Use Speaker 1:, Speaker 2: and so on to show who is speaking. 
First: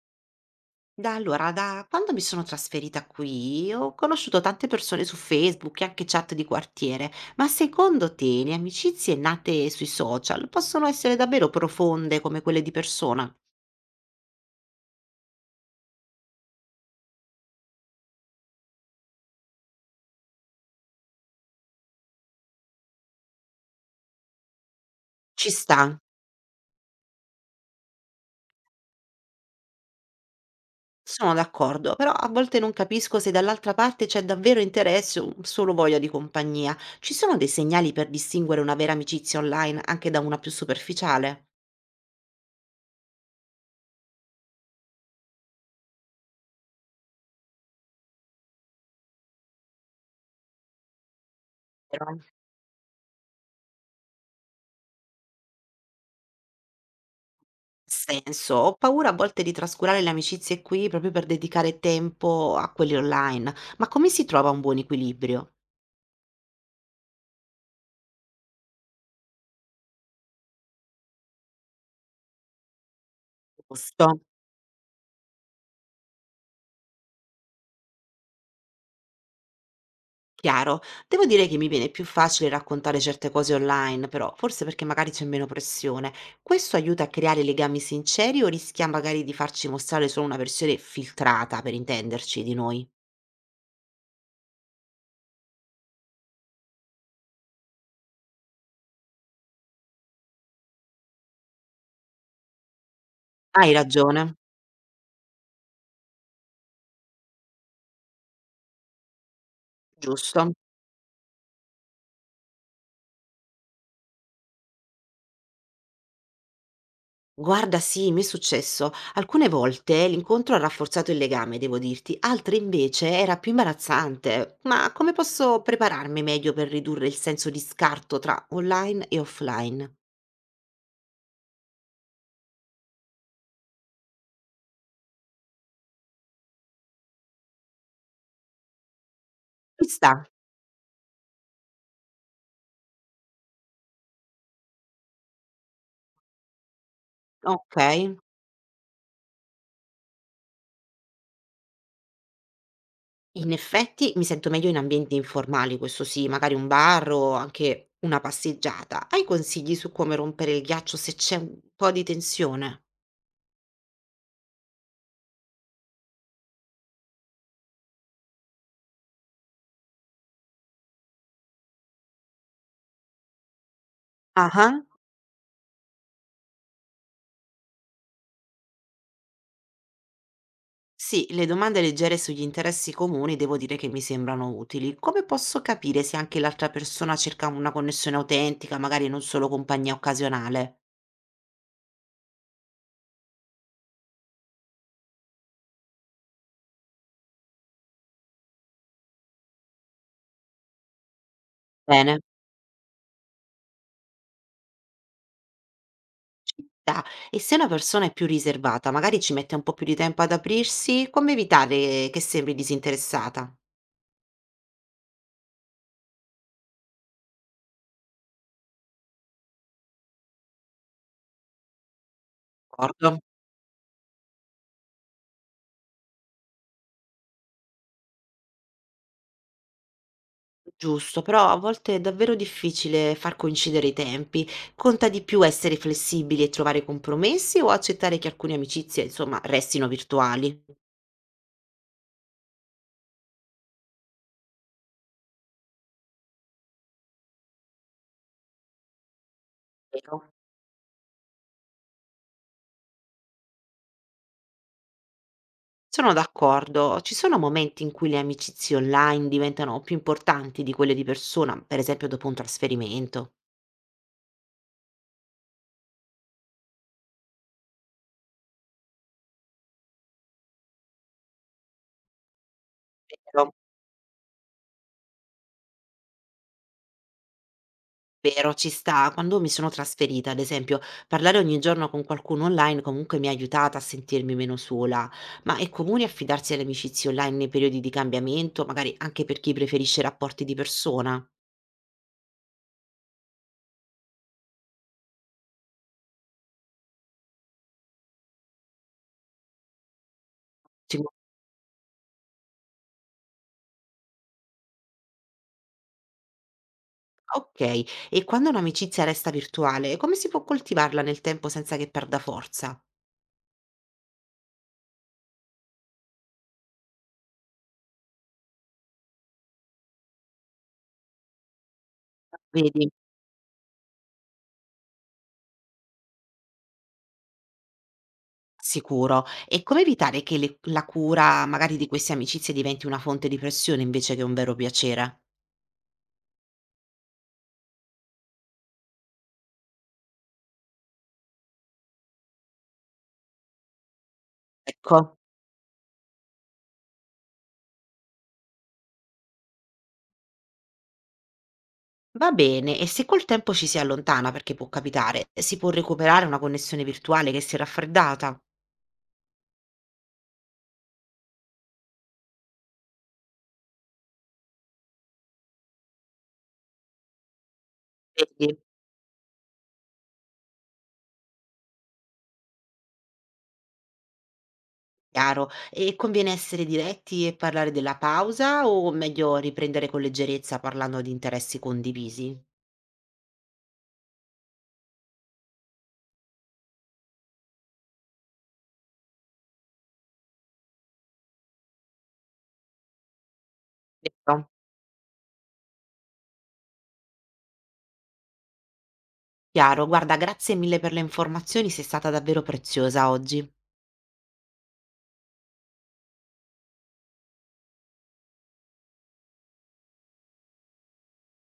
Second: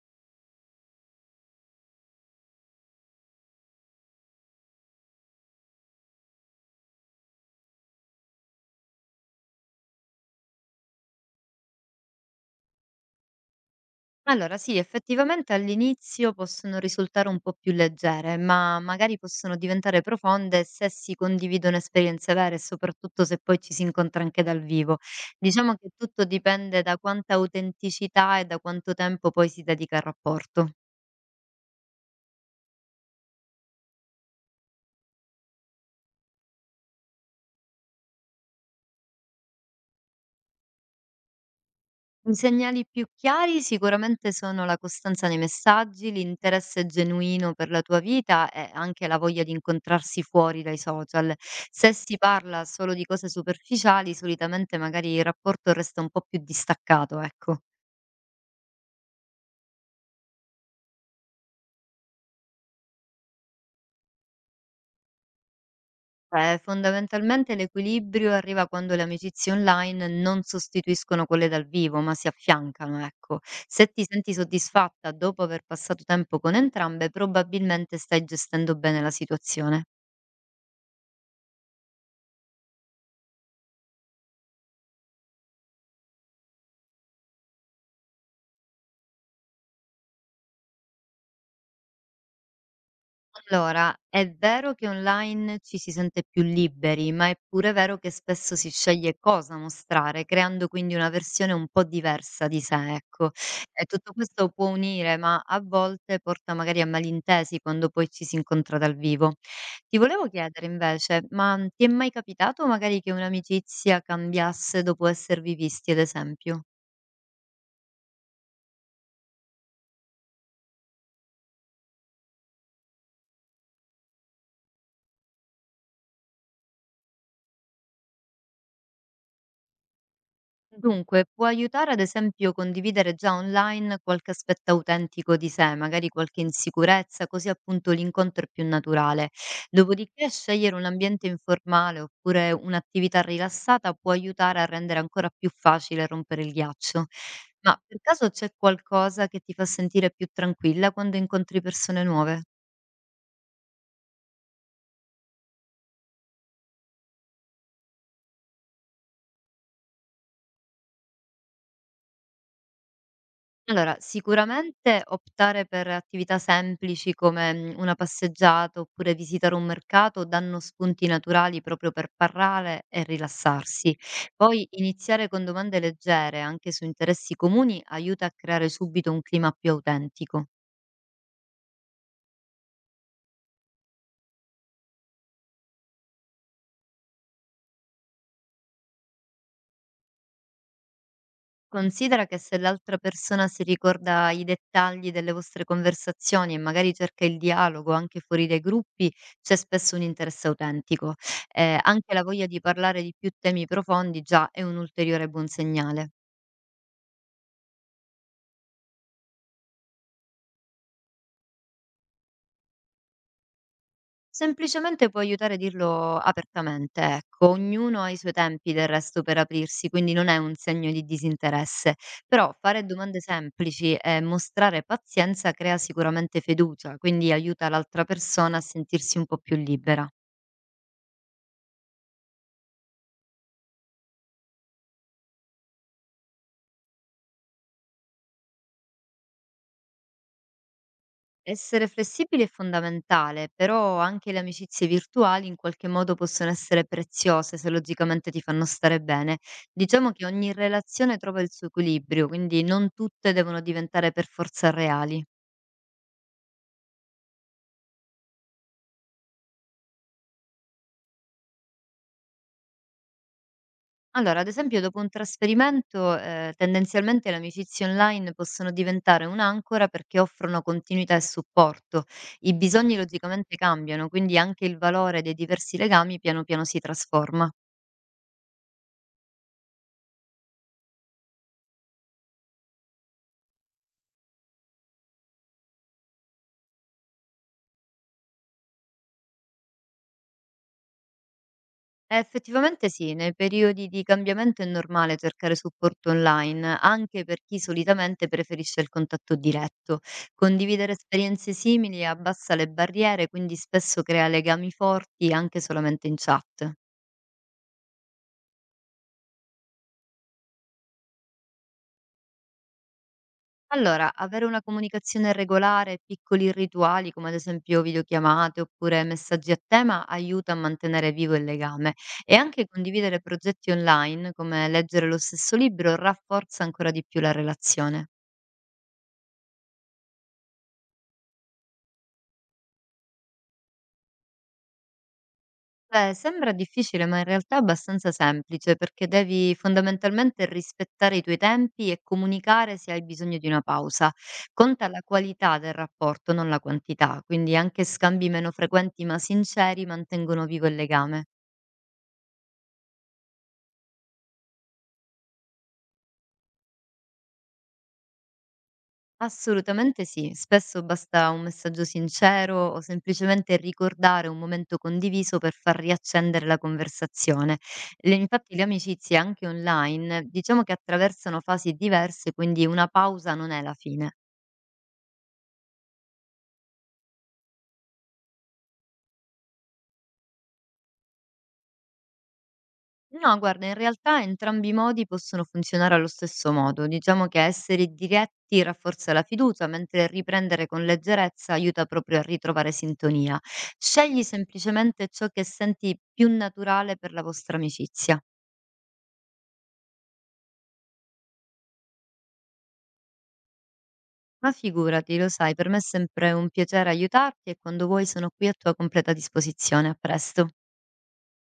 Speaker 1: Da allora, da quando mi sono trasferita qui, ho conosciuto tante persone su Facebook e anche chat di quartiere, ma secondo te le amicizie nate sui social possono essere davvero profonde come quelle di persona?
Speaker 2: Allora sì, effettivamente all'inizio possono risultare un po' più leggere, ma magari possono diventare profonde se si condividono esperienze vere e soprattutto se poi ci si incontra anche dal vivo.
Speaker 1: Ci
Speaker 2: Diciamo
Speaker 1: sta,
Speaker 2: che tutto dipende da quanta autenticità e da quanto tempo poi si dedica al rapporto.
Speaker 1: sono d'accordo, però a volte non capisco se dall'altra parte c'è davvero interesse o solo voglia di compagnia. Ci sono dei segnali per distinguere una vera amicizia online anche da una più superficiale?
Speaker 2: I segnali più chiari sicuramente sono la costanza nei messaggi, l'interesse genuino per la tua vita e anche la voglia di incontrarsi fuori dai social. Se si parla solo di cose superficiali, solitamente magari il rapporto resta un po' più distaccato, ecco.
Speaker 1: Senso, ho paura a volte di trascurare le amicizie qui proprio per dedicare tempo a quelli online, ma come si trova un buon equilibrio?
Speaker 2: Cioè, fondamentalmente l'equilibrio arriva quando le amicizie online non sostituiscono quelle dal vivo, ma si affiancano, ecco. Se ti
Speaker 1: Giusto,
Speaker 2: senti soddisfatta dopo aver passato tempo con entrambe, probabilmente stai gestendo bene la situazione.
Speaker 1: chiaro. Devo dire che mi viene più facile raccontare certe cose online, però forse perché magari c'è meno pressione. Questo aiuta a creare legami sinceri o rischia magari di farci mostrare solo una versione filtrata, per intenderci, di noi?
Speaker 2: Allora, è vero che online ci si sente più liberi, ma è pure vero che spesso si sceglie cosa mostrare, creando quindi una versione un po' diversa di sé, ecco.
Speaker 1: Hai
Speaker 2: E tutto
Speaker 1: ragione,
Speaker 2: questo può unire, ma a volte porta magari a malintesi quando poi ci si incontra dal vivo. Ti volevo
Speaker 1: giusto.
Speaker 2: chiedere invece, ma ti è mai capitato magari che un'amicizia cambiasse dopo esservi visti, ad esempio?
Speaker 1: Guarda, sì, mi è successo. Alcune volte l'incontro ha rafforzato il legame, devo dirti, altre invece era più imbarazzante. Ma come posso prepararmi meglio per ridurre il senso di scarto tra online e offline?
Speaker 2: Dunque, può aiutare ad esempio condividere già online qualche aspetto autentico di sé, magari qualche insicurezza, così appunto l'incontro è più naturale.
Speaker 1: Ci sta,
Speaker 2: Dopodiché scegliere un ambiente informale oppure un'attività rilassata può aiutare a rendere ancora più facile rompere il ghiaccio.
Speaker 1: ok.
Speaker 2: Ma per caso c'è qualcosa che ti fa sentire più tranquilla quando incontri persone nuove?
Speaker 1: In effetti mi sento meglio in ambienti informali, questo sì, magari un bar o anche una passeggiata. Hai consigli su come rompere il ghiaccio se c'è un po' di tensione?
Speaker 2: Allora, sicuramente optare per attività semplici come, una passeggiata oppure visitare un mercato danno spunti naturali proprio per parlare e rilassarsi. Poi
Speaker 1: Ah.
Speaker 2: iniziare con domande leggere, anche su interessi comuni, aiuta a creare subito un clima più autentico.
Speaker 1: Sì, le domande leggere sugli interessi comuni devo dire che mi sembrano utili. Come posso capire se anche l'altra persona cerca una connessione autentica, magari non solo compagnia occasionale?
Speaker 2: Considera che se l'altra persona si ricorda i dettagli delle vostre conversazioni e magari cerca il dialogo anche fuori dai gruppi, c'è spesso un interesse autentico. Anche
Speaker 1: Bene,
Speaker 2: la voglia di parlare di più temi profondi già è un ulteriore buon segnale.
Speaker 1: ci sta. E se una persona è più riservata, magari ci mette un po' più di tempo ad aprirsi, come evitare che sembri disinteressata?
Speaker 2: Semplicemente può aiutare a dirlo apertamente, ecco. Ognuno ha i suoi tempi del resto per aprirsi, quindi non è un segno di disinteresse. Però fare
Speaker 1: D'accordo.
Speaker 2: domande semplici e mostrare pazienza crea sicuramente fiducia, quindi aiuta l'altra persona a sentirsi un po' più libera.
Speaker 1: Giusto, però a volte è davvero difficile far coincidere i tempi. Conta di più essere flessibili e trovare compromessi o accettare che alcune amicizie, insomma, restino virtuali?
Speaker 2: Essere flessibili è fondamentale, però anche le amicizie virtuali in qualche modo possono essere preziose se logicamente ti fanno stare bene. Diciamo
Speaker 1: Vero.
Speaker 2: che ogni relazione trova il suo equilibrio, quindi non tutte devono diventare per forza reali.
Speaker 1: Sono d'accordo. Ci sono momenti in cui le amicizie online diventano più importanti di quelle di persona, per esempio dopo un trasferimento.
Speaker 2: Allora, ad esempio, dopo un trasferimento, tendenzialmente le amicizie online possono diventare un'ancora perché offrono continuità e supporto. I bisogni
Speaker 1: Vero,
Speaker 2: logicamente cambiano, quindi anche il valore dei diversi legami piano piano si trasforma.
Speaker 1: vero, ci sta. Quando mi sono trasferita, ad esempio, parlare ogni giorno con qualcuno online comunque mi ha aiutata a sentirmi meno sola. Ma è comune affidarsi alle amicizie online nei periodi di cambiamento, magari anche per chi preferisce rapporti di persona?
Speaker 2: Effettivamente sì, nei periodi di cambiamento è normale cercare supporto online, anche per chi solitamente preferisce il contatto diretto. Condividere
Speaker 1: Ci-
Speaker 2: esperienze simili abbassa le barriere, quindi spesso crea legami forti anche solamente in chat.
Speaker 1: Ok, e quando un'amicizia resta virtuale, come si può coltivarla nel tempo senza che perda forza?
Speaker 2: Allora, avere una comunicazione regolare e piccoli rituali, come ad esempio videochiamate oppure messaggi a tema, aiuta a mantenere vivo il legame e anche
Speaker 1: Vedi?
Speaker 2: condividere progetti online, come leggere lo stesso libro, rafforza ancora di più la relazione.
Speaker 1: Sicuro. E come evitare che le la cura magari di queste amicizie diventi una fonte di pressione invece che un vero piacere?
Speaker 2: Beh, sembra difficile, ma in realtà è abbastanza semplice perché devi fondamentalmente rispettare i tuoi tempi e comunicare se hai bisogno di una pausa. Conta la
Speaker 1: Ecco.
Speaker 2: qualità del rapporto, non la quantità, quindi anche scambi meno frequenti ma sinceri mantengono vivo il legame.
Speaker 1: Va bene, e se col tempo ci si allontana, perché può capitare, si può recuperare una connessione virtuale che si è raffreddata?
Speaker 2: Assolutamente sì, spesso basta un messaggio sincero o semplicemente ricordare un momento condiviso per far riaccendere la conversazione.
Speaker 1: Vedi,
Speaker 2: Infatti le amicizie anche online diciamo che attraversano fasi diverse, quindi una pausa non è la fine.
Speaker 1: chiaro. E conviene essere diretti e parlare della pausa o meglio riprendere con leggerezza parlando di interessi condivisi?
Speaker 2: No, guarda, in realtà entrambi i modi possono funzionare allo stesso modo. Diciamo che essere diretti rafforza la fiducia, mentre riprendere con leggerezza aiuta proprio a ritrovare sintonia. Scegli
Speaker 1: Ecco.
Speaker 2: semplicemente ciò che senti più naturale per la vostra amicizia.
Speaker 1: Chiaro, guarda, grazie mille per le informazioni, sei stata davvero preziosa oggi.
Speaker 2: Ma figurati, lo sai, per me è sempre un piacere aiutarti e quando vuoi sono qui a tua completa disposizione. A presto.